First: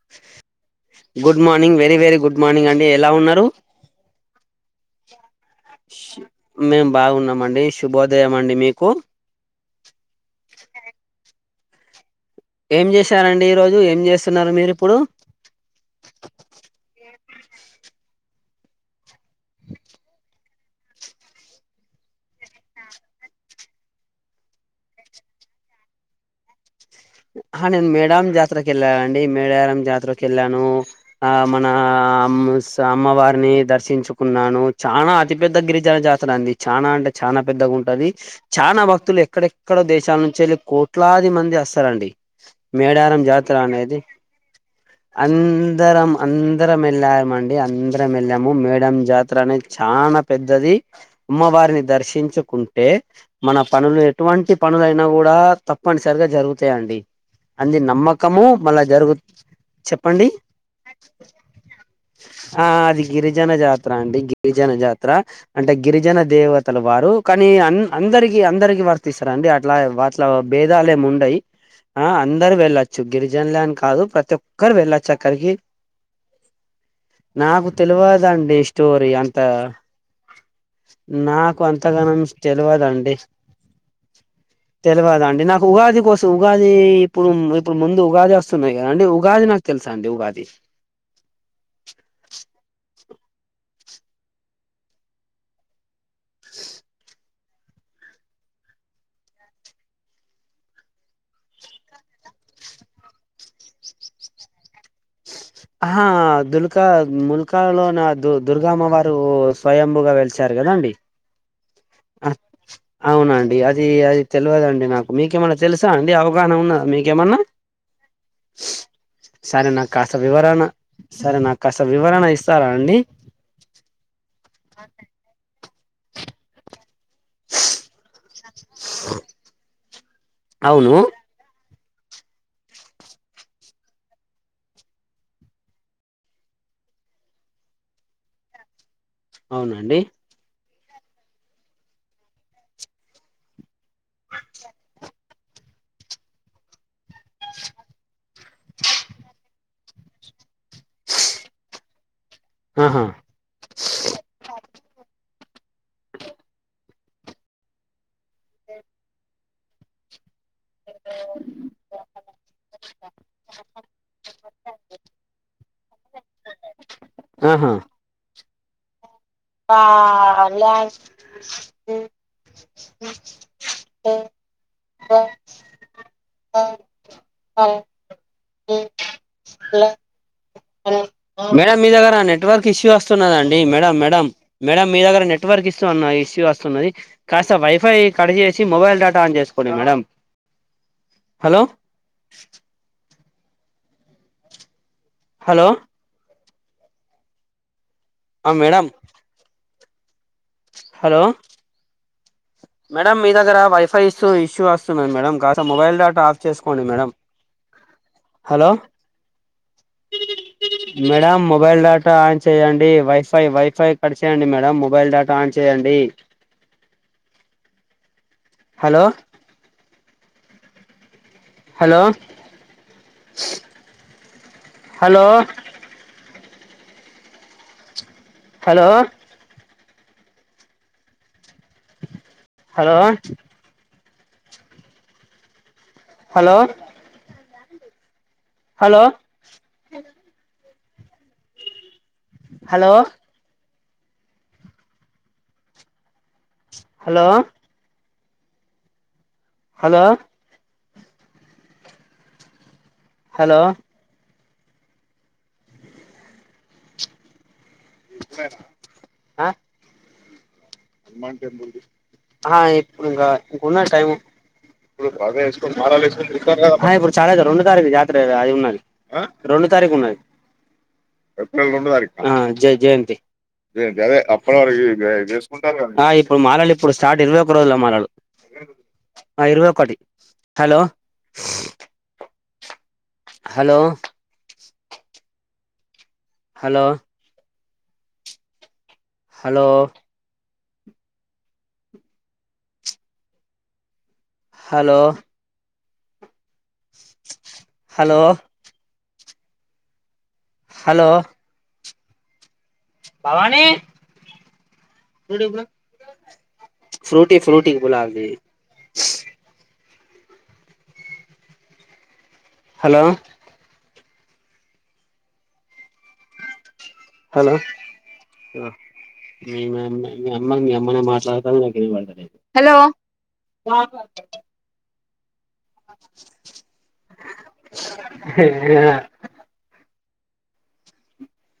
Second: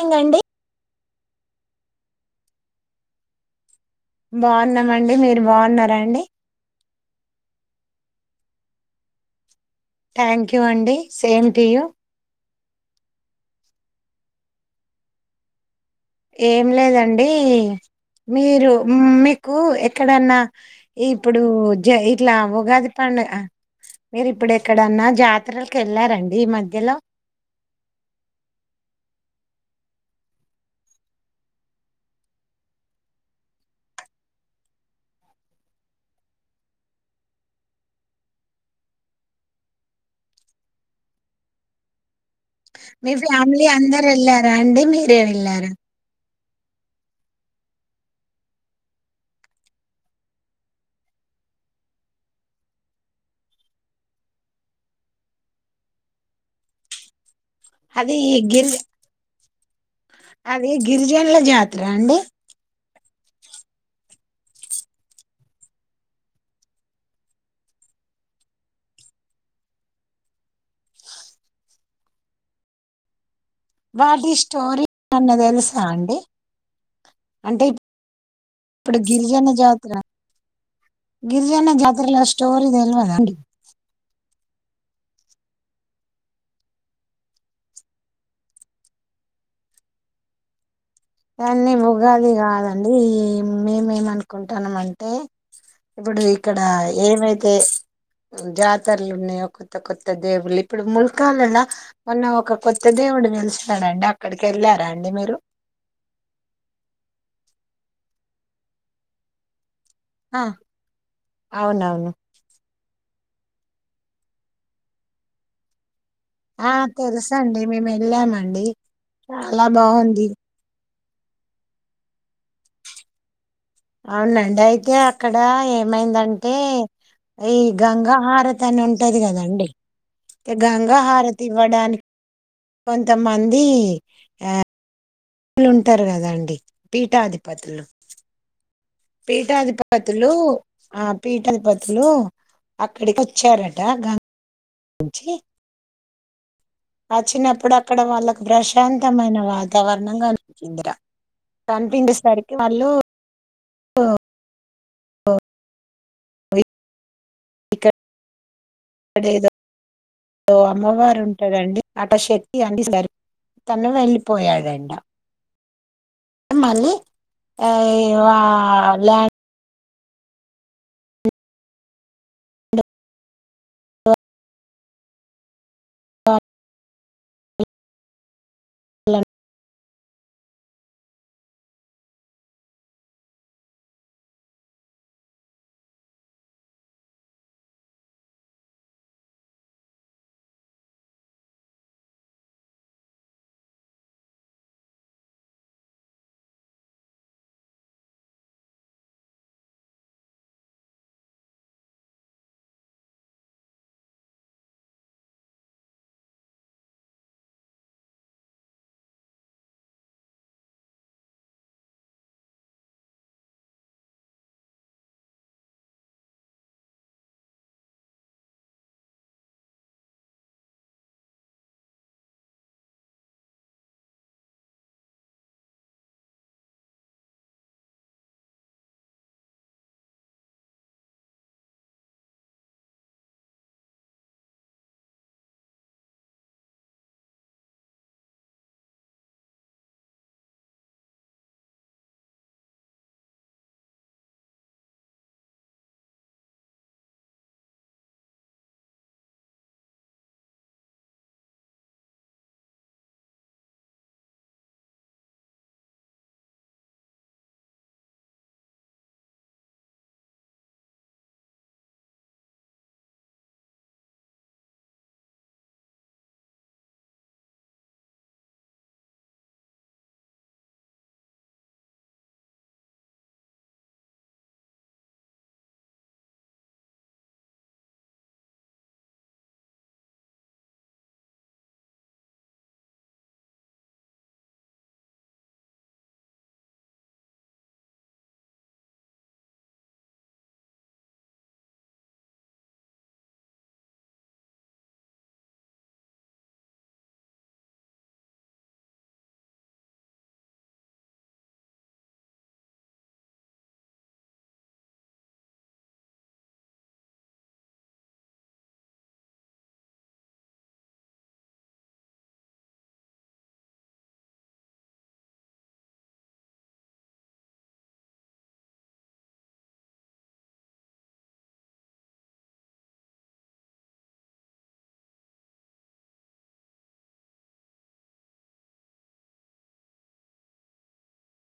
ఏంగండి good morning very very good morning అండి ఎలా ఉన్నారు బాగున్నామండి మీరు బాగున్నారా అండి మేం బాగున్నామండి శుభోదయం అండి మీకు థ్యాంక్ యూ అండి సేమ్ టూయూ ఏం చేశారండి ఈ రోజు ఏం చేస్తున్నారు మీరు ఇప్పుడు ఏ మీరు మీకు ఎక్కడన్నా ఇప్పుడు జ ఇట్లా ఉగాది పండు డగా మీరు ఇప్పుడు ఎక్కడన్నా జాతరకి వెళ్లారండి ఈ మధ్యలో అ ఆహా నేను మేడారం జాతరకు వెళ్ళానుండి మేడారం జాతరకు వెళ్ళాను ఆ మన అమ్మవారిని దర్శించుకున్నాను చాలా అతి పెద్ద గిరిజన జాతర అండి చానా అంటే చానా పెద్దది ఉంటది చాలా భక్తులు ఎక్కడెక్కడో దేశాల నుంచి వెళ్ళి కోట్లాది మంది వస్తారండి మీ మేడారం జాతర ఫ్యామిలీ అనేది అందరు వెళ్ళారా అండి మీరే వెళ్ళారా అందరం అందరం వెళ్ళామండి అందరం వెళ్ళాము మేడారం జాతర అనేది చాల పెద్దది అమ్మవారిని దర్శించుకుంటే మన పనులు ఎటువంటి పనులైనా కూడా తప్పనిసరిగా జరుగుతాయి అండి అది నమ్మకము మళ్ళా జరుగుతాయి చెప్పండి అది గిరిజనుల జాతర అండి ఆ అది గిరిజన జాతర అండి గిరిజన జాతర అంటే గిరిజన దేవతలు వారు కానీ అంద అందరికి అందరికి వర్తిస్తారండి అండి అట్లా అట్ల భేదాలు ఏమి ఉండవు ఆ అందరు వేళ్లచ్చు గిరిజ నులు కాదు వాటి ప్రతి ఒక్కరు స్టోరీ వెళ్ళొచ్చు అన్న అక్కడికి తెలుసా అండి అంటే నాకు తెలువదండి ఇప్పుడు స్టోరీ అంత గిరిజన జాతర నాకు గిరిజన అంతగనం జాతరలో స్టోరీ తెలియదా తెలియదండి అండి తెలియదండి నాకు ఉగాది కోసం ఉగాది ఇప్పుడు ఇప్పుడు ముందు ఉగాది వస్తున్నాయి కదా అంటే ఉగాది నాకు తెలుసఅండి ఉగాది దాన్ని ఉగాది కాదండి మేమేమనుకుంటున్నమంటే ఇప్పుడు ఇక్కడ ఏమైతే జాతరలు ఉన్నాయి కొత్త కొత్త దేవుళ్ళు ఇప్పుడు ముల్కానా లో ఉన్న ఒక కొత్త దేవు డు వెలుస్తాడంట అక్కడికి వెళ్ళారా అండి మీరు ఆ దుల్కా ముల్కానా లో దుర్గామ్మవారు స్వయంభుగా ఆ వెలిచారు కదండి అవునవును అవునండి అది అది తెలియదండి నాకు మీకేమన్నా తెలుసా అండి అవగాహన ఆ ఉన్నదా మీకేమన్నా తెలుసండి మేము వెళ్ళామండి చాలా సరే నాకు బాగుంది కాస్త వివరణ ఇస్తారా అండి అవునండి అయితే అక్కడ ఏమైందంటే ఈ గంగాహార తీ అని ఉంటది కదండి ఇగా అవును గంగాహారతి ఇవ్వడానికి కొంతమంది అ లుంటారు కదండి పీఠాధిపతులు అవునండి పీఠాధిపతులు ఆ పీఠాధిపతులు అక్కడికి వచ్చారట గంగ వచ్చి అచ్చినప్పుడు అక్కడ వాళ్ళకి ప్రశాంతమైన వాతావరణం కాన్పి ఉందిరా కనిపించేసరికి వాళ్ళు ఆహా ఉ ఓ వైఫై ఇక్కడ అదేదో ఓ అమ్మవారు ఉంటారండి అట్ల శక్తి అన్ని సరి తను వెళ్ళిపోయాడంట మళ్ళీ అ ఇ ల్యాండ్ వా ల్యాండ్ మ్మ్ అ అ [inaudible] అ మేడం మీ దగ్గర నెట్వర్క్ ఇష్యూ వస్తున్నదండి మేడం మేడం మేడం మీ దగ్గర నెట్వర్క్ ఇస్తున్నాయి ఇస్యూ వస్తున్నది కాస్త వైఫై కట్ చేసి మొబైల్ డటా ఆన్ చేసుకోండి మేడం హలో హలో ఆ మేడం హలో మేడం మీ దగ్గర వైఫై ఇష్యూ వస్తున్నది మేడం కాస్త మొబైల్ డటా ఆఫ్ చేసుకోండి madam hello madam mobile data on చేయండి వైఫై వైఫై కడిచేయండి మేడం మొబైల్ డేటా ఆన్ చేయ అండి hello hello hello hello hello hello hello hello hello hello hello అ అ ఇప్పుడు ఇంకా ఇంక ఉన్నది టైము అ ఇప్పుడు చాలా జరుగు రెండు తారీఖు జాతర కదా అది ఉన్నది రెండు డు తారీకు ఉన్నది ఆ జై జయంతి అ ఇప్పుడు మాలలు ఇప్పుడు స్టార్ట్ ఇరవై ఒక్క రోజులా మాలలు అ ఇరువై ఒకటి hello hello hello hello hello hello hello Bhavani చూడు ఇప్పుడు ఫ్రూటీ ఫ్రూటీ గులాబీ హలో హలో మీమ్ మీ అమ్మ మీ అమ్మనే మాట్లాడతాంది నాకు ఇనపడతలేదు వా ఆ